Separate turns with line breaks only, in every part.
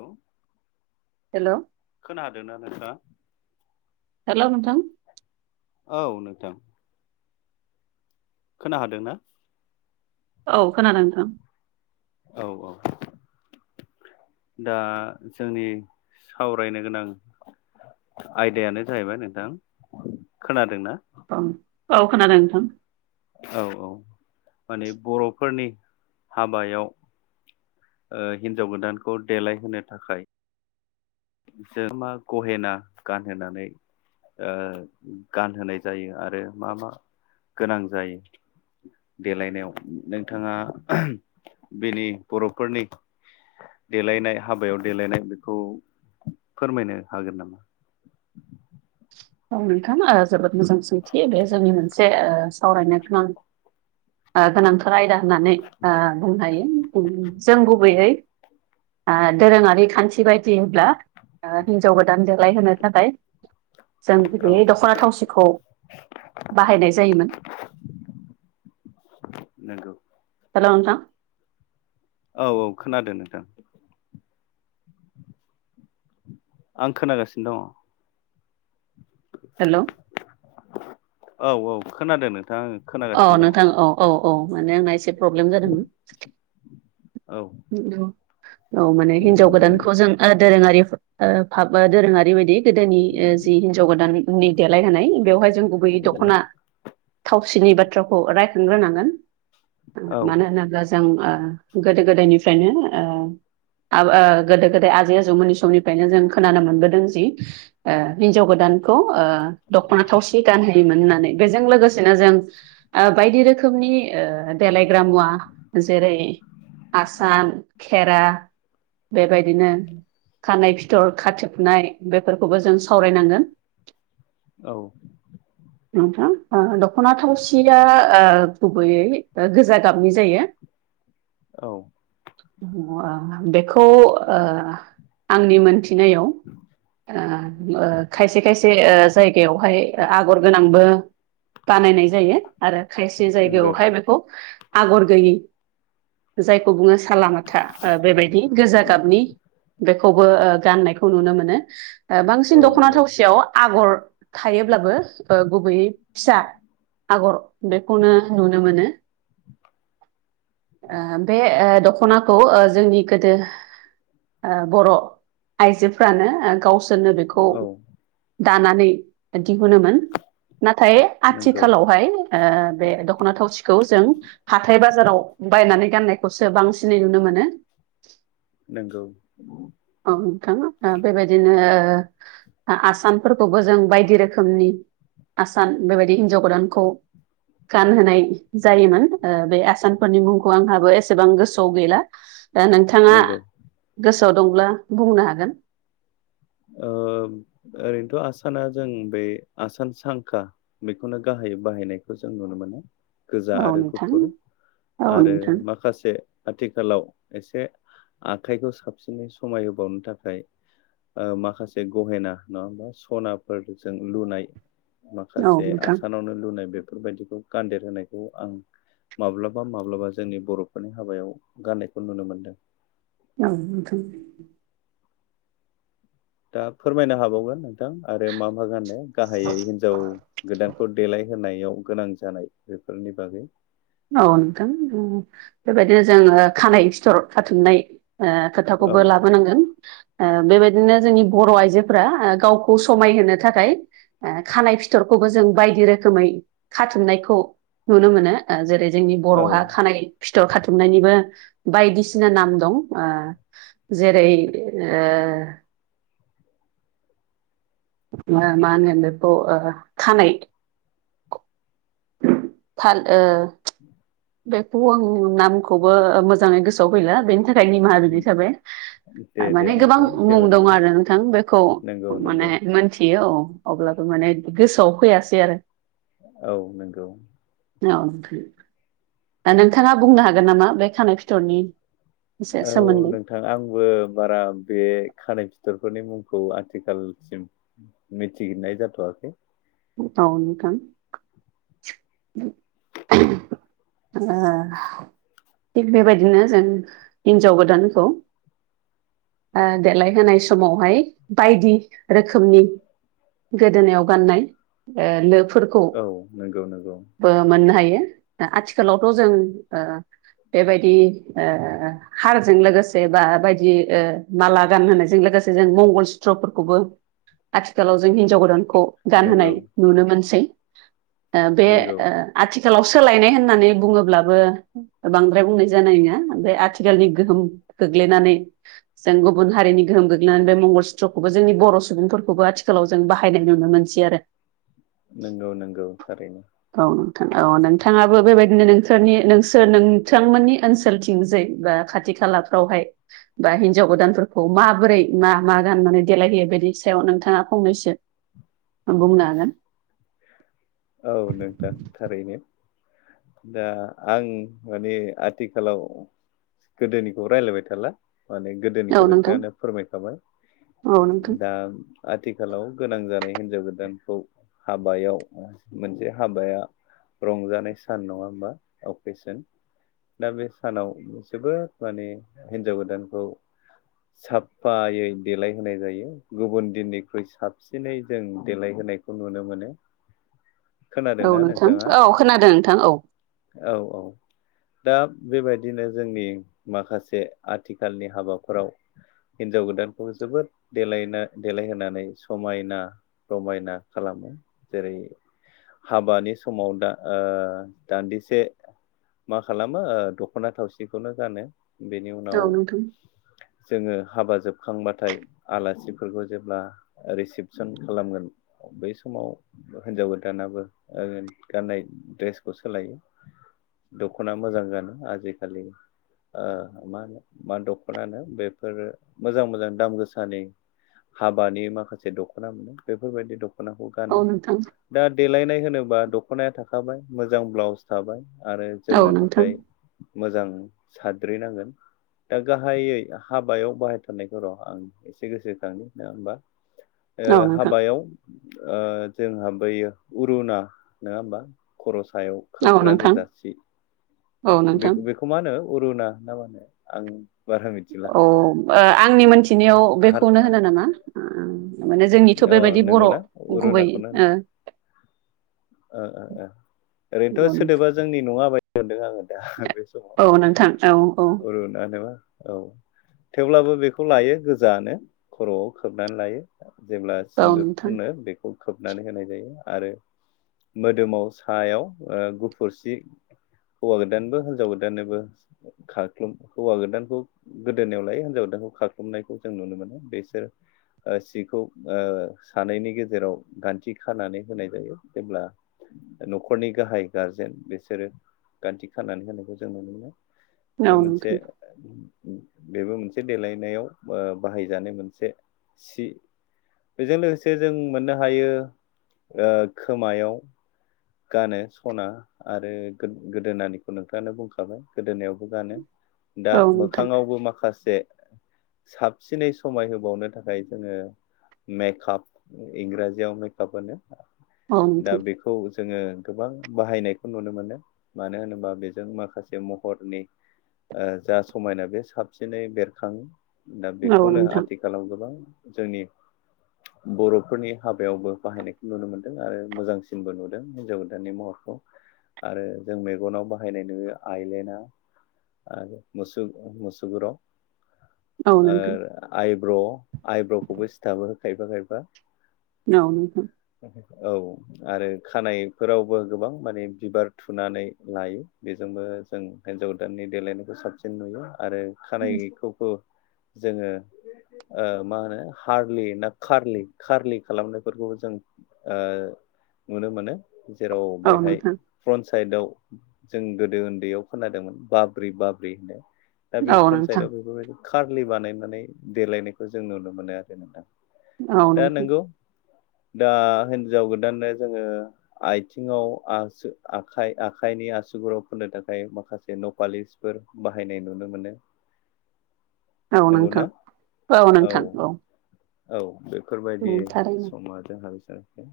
औ
हेलौ
खोना हादोना नोंथाङा?
हेलौ नोंथां
औ नोंथां। खोनाहादोंना?
औ खोनादों नोंथां।
औ औ। दा जोंनि सावरायनो गोनां आयदायानो जाहैबाय नोंथां खोनादोंना
औ औ खोनादों नोंथां।
औ औ माने बर'फोरनि हाबायाव ओ हिन्जाव गोदानखौ देलायहोनो थाखाय। जों मा गहेना गानहोनानै ओ गानहोनाय जायो आरो मा मा गोनां जायो। देलायनायाव नोंथाङा बेनि बर'फोरनि देलायनाय हाबायाव देलायनाय बेखौ फोरमायनो हागोन नामा?
औ नोंथां जोबोद मोजां सोंथि बे जोंनि मोनसे सावरायनाय गोनां ओ गोनांथार आयदा होननानै बुंनो हायो। जों गुबैयै ओ दोरोङारि बायदिब्ला हेनजाव गोदान देलायहोनो थाखाय जों
औ
गैयै दख'ना थावसिखौ बाहायनाय जायोमोन
नंगौ।
हेल' नोंथां‌।
औ औ खोनादों नोंथां। आं खोनागासिनो दङ'।
हेल'।
औ औ खोनादों नोंथां।
अ
खोनागासिनो
नोंथां औ औ औ माने आंना एसे प्रब्लेम जादोंमोन।
औ‌।
औ माने हिनजाव गोदानखौ जों आरो दोरोङारि ओ दोरोङारि बायदि गोदोनि जि हिनजाव गोदाननि देलायहनाय बेवहाय जों गुबैयै दं दखना थावसिनि बाथ्राखौ राय ग्रोनांगोन
औ
मानो होनोब्ला जों ओ गोदो गोदायनि फ्रायनो ओ आब ओ गोदो गोदाय आजै आजौ मोननि समनि फ्रायनो जों खोनानो मोनबोदों जि ओ हिनजाव गोदानखौ ओ दख'ना थावसि सि गानहोयोमोन होननानै बेजों लोगोसेनो जों ओ बायदि रोखोमनि ओ देलायग्रा मुवा जेरै आसान खेरा बेबायदिनो खानाय फिथर खाथोबनाय बेफोरखौबो जों सावरायनांगोन
औ।
नोंथां ओ दख'ना थावसिया ओ गुबैयै ओ गोजा गाबनि जायो।
औ।
बेखौ ओ आंनि मोनथिनायाव ओ ओ खायसे खायसे ओ जायगायावहाय ओ आगर गोनांबो बानायनाय जायो। आरो खायसे
नंगौ
जायगायावहाय बेखौ आगर गैयि खौ बुङो सालामाथा ओ बेबायदि गोजा गाबनि खौबो ओ गाननायखौ नुनो मोनो ओ बांसिन
औ
दख'ना
नंगौ
थावसियाव आगर थायोब्लाबो ओ गुबैयै फिसा आगर बेखौनो नुनो मोनो। ओ बे दख'नाखौ ओ जोंनि गोदो ओ बर' आइजोफ्रानो ओ गावसोरनो बे
औ
खौ दानानै दिहुनोमोन। नाथाय
नंगौ
आथिखालावहाय ओ बे दख'ना थावसिखौ जों हाथाय बाजाराव बायनानै गाननाय खौसो बांसिनै नुनो मोनो।
नंगौ।
औ नोंथां ओ बेबायदिनो ओ आसाम फोरखौबो जों बायदि रोखोमनि आसान बेबायदि हिनजाव गोदानखौ गानहोनाय जायोमोन ओ बे आसानफोरनि मुंखौ आंहाबो एस सेबां गोसोआव गैला दा नोंथाङा
नंगौ
गोसोआव दंब्ला बुंनो हागोन।
ओ ओरैनोथ' आसाना जों बे आसान सांखा बेखौनो गाहायै बाहायनायखौ जों नुनो मोनो। गोजा
औ
आरो
नोंथां
गुफुर
औ
आरो
नोंथां
माखासे आथिखालाव एसे आखाइखौ साबसिनै समाय होबावनो थाखाय ओ माखासे गहेना नङा होमबा सनाफोरजों लुनाय
औ
माखासे
नोंथां
आसानावनो लुनाय बेफोरबायदिखौ गान्देर होनायखौ आं माब्लाबा माब्लाबा जोंनि बर'फोरनि हाबायाव गाननायखौ नुनो मोनदों।
औ नोंथां।
दा फोरमायनो हाबावगोन नोंथां आरो मा मा गानो गाहायै हिनजाव गोदानखौ देलायहोनायाव गोनां जानाय बेफोरनि बागै।
औ नोंथां बेबायदिनो जोङो खानाय सिथर खाथुमनाय ओ
औ
खोथाखौबो लाबोनांगोन। ओ बेबायदिनो जोंनि बर' आइजोफ्रा ओ गावखौ समायहोनो थाखाय ओ खानाय फिथरखौबो जों बायदि रोखोमै खाथुमनायखौ नुनो मोनो। ओ जेरै जोंनि
औ
बर'हा खानाय फिथर खाथुमनायनिबो बायदिसिना नाम दं ओ जेरै ओ मा मा होनगोन बेखौ ओ खानाय थाल ओ
[unintelligible]
बेखौ आं नामखौबो मोजाङै गोसोआव गैला बेनि थाखाय निमाहा बिनाय थाबाय।
दे दे
थारमाने गोबां
नोंथां
मुं
जेबो
दं
नङा
आरो नोंथां बेखौ
नंगौ
माने
नंगौ
मोनथि [unintelligible] अब्लाबो माने गोसोआव फैयासै आरो।
औ नंगौ।
[unintelligible] दा नोंथाङा बुंनो हागोन नामा बे खानाय फिथरनि एसे
औ नों
सोमोन्दै
नोंथां आंबो बारा बे खानाय फिथरफोरनि मुंखौ आथिखालसिम मिथिनाय जाथ'आखै।
औ नोंथां। [unintelligible] थिग बेबायदिनो जों हिन्जाव गोदानखौ ओ देलायहोनाय समावहाय बायदि रोखोमनि। गोदोनायाव गाननाय ओ लोफोर
औ नंगौ नंगौ।
बो मोननो हायो आथिखालावथ' जों ओ बेबायदि ओ। हारजों लोगोसे बा बायदि ओ माला गान होनायजों लोगोसे जों मंगल सत्रफोरखौबो। आथिखालाव जों हिन्जाव गोदानखौ गानहोनाय
नंगौ
नुनो मोनसै बे।
नंगौ
आथिखालाव सोलायनाय होननानै बुङोब्लाबो। बांद्राय बुंनाय जानाय नङा ओमफ्राय आथिखालनि गोहोम खग्लैनानै। जों गुबुन हारिनि गोहोम गोग्लैनानै बे मंगल सुत्रखौबो जोंनि बर' सुबुंफोरखौबो आथिखालाव। जों बाहायनाय नुनो मोनसै आरो।
नंगौ नंगौ थारैनो।
औ नोंथां औ बेबायदिनो नोंसोर नोंथांमोननि ओनसोलथिंजै बा। खाथि खालाफ्रावहाय। बा हिन्जाव गोदानफोरखौ माबोरै मा मा गाननानै देलायहैयो बेनि सायाव नोंथाङा फंनैसो। बुंनो हागोन।
औ नोंथां थारैनो। दा आं माने आथिखालाव। गोदोनिखौ रायज्लायबाय थाला माने। गोदोनिखौ
औ नोंथां
नोंथाङानो फोरमायखाबाय
औ नोंथां
दा। आथिखालाव गोनां जानाय हिनजाव गोदानखौ। हाबायाव मोनसे हाबाया रंजानाय सान नङा होमबा अकेसन। दा बे सानाव माने गोदानखौ। साफायै देलायहोनाय जायो गुबुन दिननिख्रुइ साबसिनै जों देलायहोनाय। खौ नुनो मोनो।
औ
खोनादोंना
नोंथां
नोंथाङा
औ खोनादों नोंथां औ।
औ औ। दा बेबायदिनो जोंनि माखासे आथिखालनि हाबाफोराव। हिनजाव गोदानखौ जोबोद देलायना देलायहोनानै समायना। रमायना खालामो। जेरै हाबानि समाव दा दान्दिसे। मा खालामो दख'ना थावसिखौनो जानो बेनि उनाव।
औ नोंथां
जोङो हाबा जोबखांबाथाय आलासिफोरखौ जेब्ला। रिसिपसन खालामगोन बै समाव। हिन्जाव गोदानाबो गाननाय द्रेसखौ सोलायो। दखना मोजां गानो आजिखालि ओ मा होनो मा दखनानो बेफोरो मोजां मोजां दाम गोसानि हाबानि माखासे दखना मोनो बेफोरबायदि दखनाखौ
औ
गानो
नोंथां
दा देलायनाय होनोबा दखनाया थाखाबाय मोजां ब्लाउस थाबाय। आरो
औ
जोमनो
नोंथां
थाखाय मोजां साद्रिनांगोन। दा गाहायै हाबायाव बाहायथारनायखौ र आं एसे गोसोखांनि नङा हबा ओ
औ नोंथां
हाबायाव ओ जोंहा बैयो अरुना नङा होमबा खर सायाव
औ
खोबग्रा
नोंथां
गोजासि
औ
बे
नोंथां
बेखौ मा होनो अरुना होनना मा होनो आं बारा मिथिला
औ आंनि मोनथिनायाव बेखौनो
हार
होनो नामा माने जोंनिथ
अ
बेबायदि बर
नंगौना
गुबै
अरुनाखौनो होनो
ओ
ओ ओ ओओरैनोथ सोदोबा जोंनि नङाबायदि मोनदों आङो दा
औ नोंथां औ औ
समाव ररुुन होनोबा औ थेवब्लाबो बेखौ लायो गोजानो खरआव खोबनानै लायो जेब्ला
औ
सिन्दुर
नोंथां
खुनो बेखौ खोबनानै होनाय जायो आरो मोदोमाव सायाव ओ गुफुरसि हौवा गोदानबो हिनजाव गोदाननिबो खाख्लुम हौवा गोदानखौ गोदोनायाव लायो हिनजाव गोदानखौ खख्लुमनायखौ जों नुनो मोनो बेसोर ओ सि खौ ओ सानैनि गेजेराव गान्थि खानानै होनाय जायो जेब्ला न'खरनि गाहाय गारजेन बेसोरो गान्थि खानानै होनायखौ जों नुनो मोनो।
औ
बे मोनसे
नोंथां
बेबो मोनसे देलायनायाव ओ बाहायजानाय मोनसे सि बेजों लोगोसे जों मोननो हायो ओ खोमायाव गानो स'ना आरो गोद-गोदोनानिखौ नोंथाङानो बुंखाबाय गोदोनायावबो गानो। दा
औ नोंथां
मोखाङावबो माखासे साबसिनै समाय होबावनो थाखाय जोङो मेखाब इंराजियाव मेकआप होनो
औ
दा बेखौ जोङो गोबां बाहायनायखौ नुनो मोनो मानो होनोबा बेजों माखासे महरनि ओ जा समायना बे साबसिनै बेरखाङो दा बेखौनो
नोंथां
आथि खालाव गोबां जोंनि बर'फोरनि हाबायावबो बाहायनायखौ नुनो मोनदों आरो मोजांसिनबो नु दों हिनजाव गोदाननि महरखौ आरो जों मेगनाव बाहायनाय नुयो आइलेना आरो मसुग-मुसुगुराव
औ नोंथां
आरो आइब्र' आइब्र'खौबो सिथाबो खायफा खायफा।
नौ नोंथां।
[unintelligible] औ आरो खानायफोरावबो गोबां माने बिबार थुनानै लायो बेजोंबो जों हिन्जाव गोदाननि देलायनायखौ साबसिन नुयो आरो खानायखौबो जोङो ओ मा होनो हारलि ना खारलि खारलि खालामनायफोरखौबो जों ओ नुनो मोनो जेराव
औ
बेहाय
नोंथां
फ्रन साइडआव जों गोदो उन्दैयाव खोनादोंमोन बाब्रि बाब्रि होननाय। दा बे
औ
फ्रन साइदआव
नोंथां
बेफोरबायदि खारलि बानायनानै देलायनायखौ जों नुनो मोनो आरो नोंथां।
औ नोंथां औ
दा नोंगौ दा हिन्जाव गोदाननो जोङो आइथिङाव आसो आखाइ आखाइनि आसुगुराव फोननो थाखाय माखासे नपालिस फोर बाहायनाय नुनो मोनो। नंगौ ना
नोंथां
औ। औ बेफोरबायदि
औ थारैनो
समा जोंहाबो जानो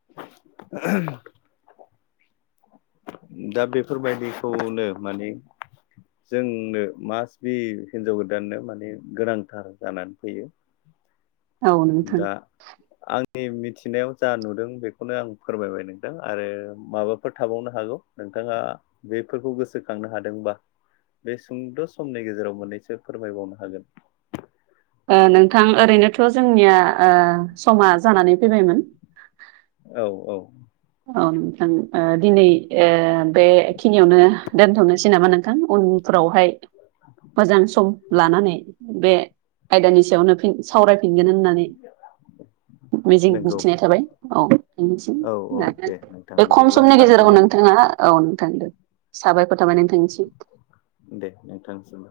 [unintelligible] दा बेफोरबायदिखौनो माने जोंनो मास बि हिनजाव गोदाननो माने गोनांथार जानानै फैयो।
औ नोंथां
दा आंनि मिथिनायाव जा नुदों बेखौनो आं फोरमायबाय नोंदों आरो माबाफोर थाबावनो हागौ नोंथाङा बेफोरखौ गोसोखांनो हादोंबा बे सुंद' समनि गेजेराव मोननैसो फोरमायबावनो हागोन।
ओ नोंथां ओरैनोथ' जोंनिया ओ समा जानानै फैबायमोन।
औ औ।
ओम ओं ओ दिनै ओ बेखिनियावनो दोनथ'नोसै नामा नोंथां उनफ्रावहाय मोजां सम लानानै बे आयदानि सायावनो फिन सावरायफिनगोन होननानै मिजिं
नंगौ
थिनाय थाबाय औ नोंथांनिसिम।
औ औ दे नोंथां
बे खम
बिदिब्ला
समनि गेजेराव
लाखिदिनि
नोंथाङा औ नोंथां दे साबायखर थाबाय नोंथांनिसिम।
दे नोंथांसि बो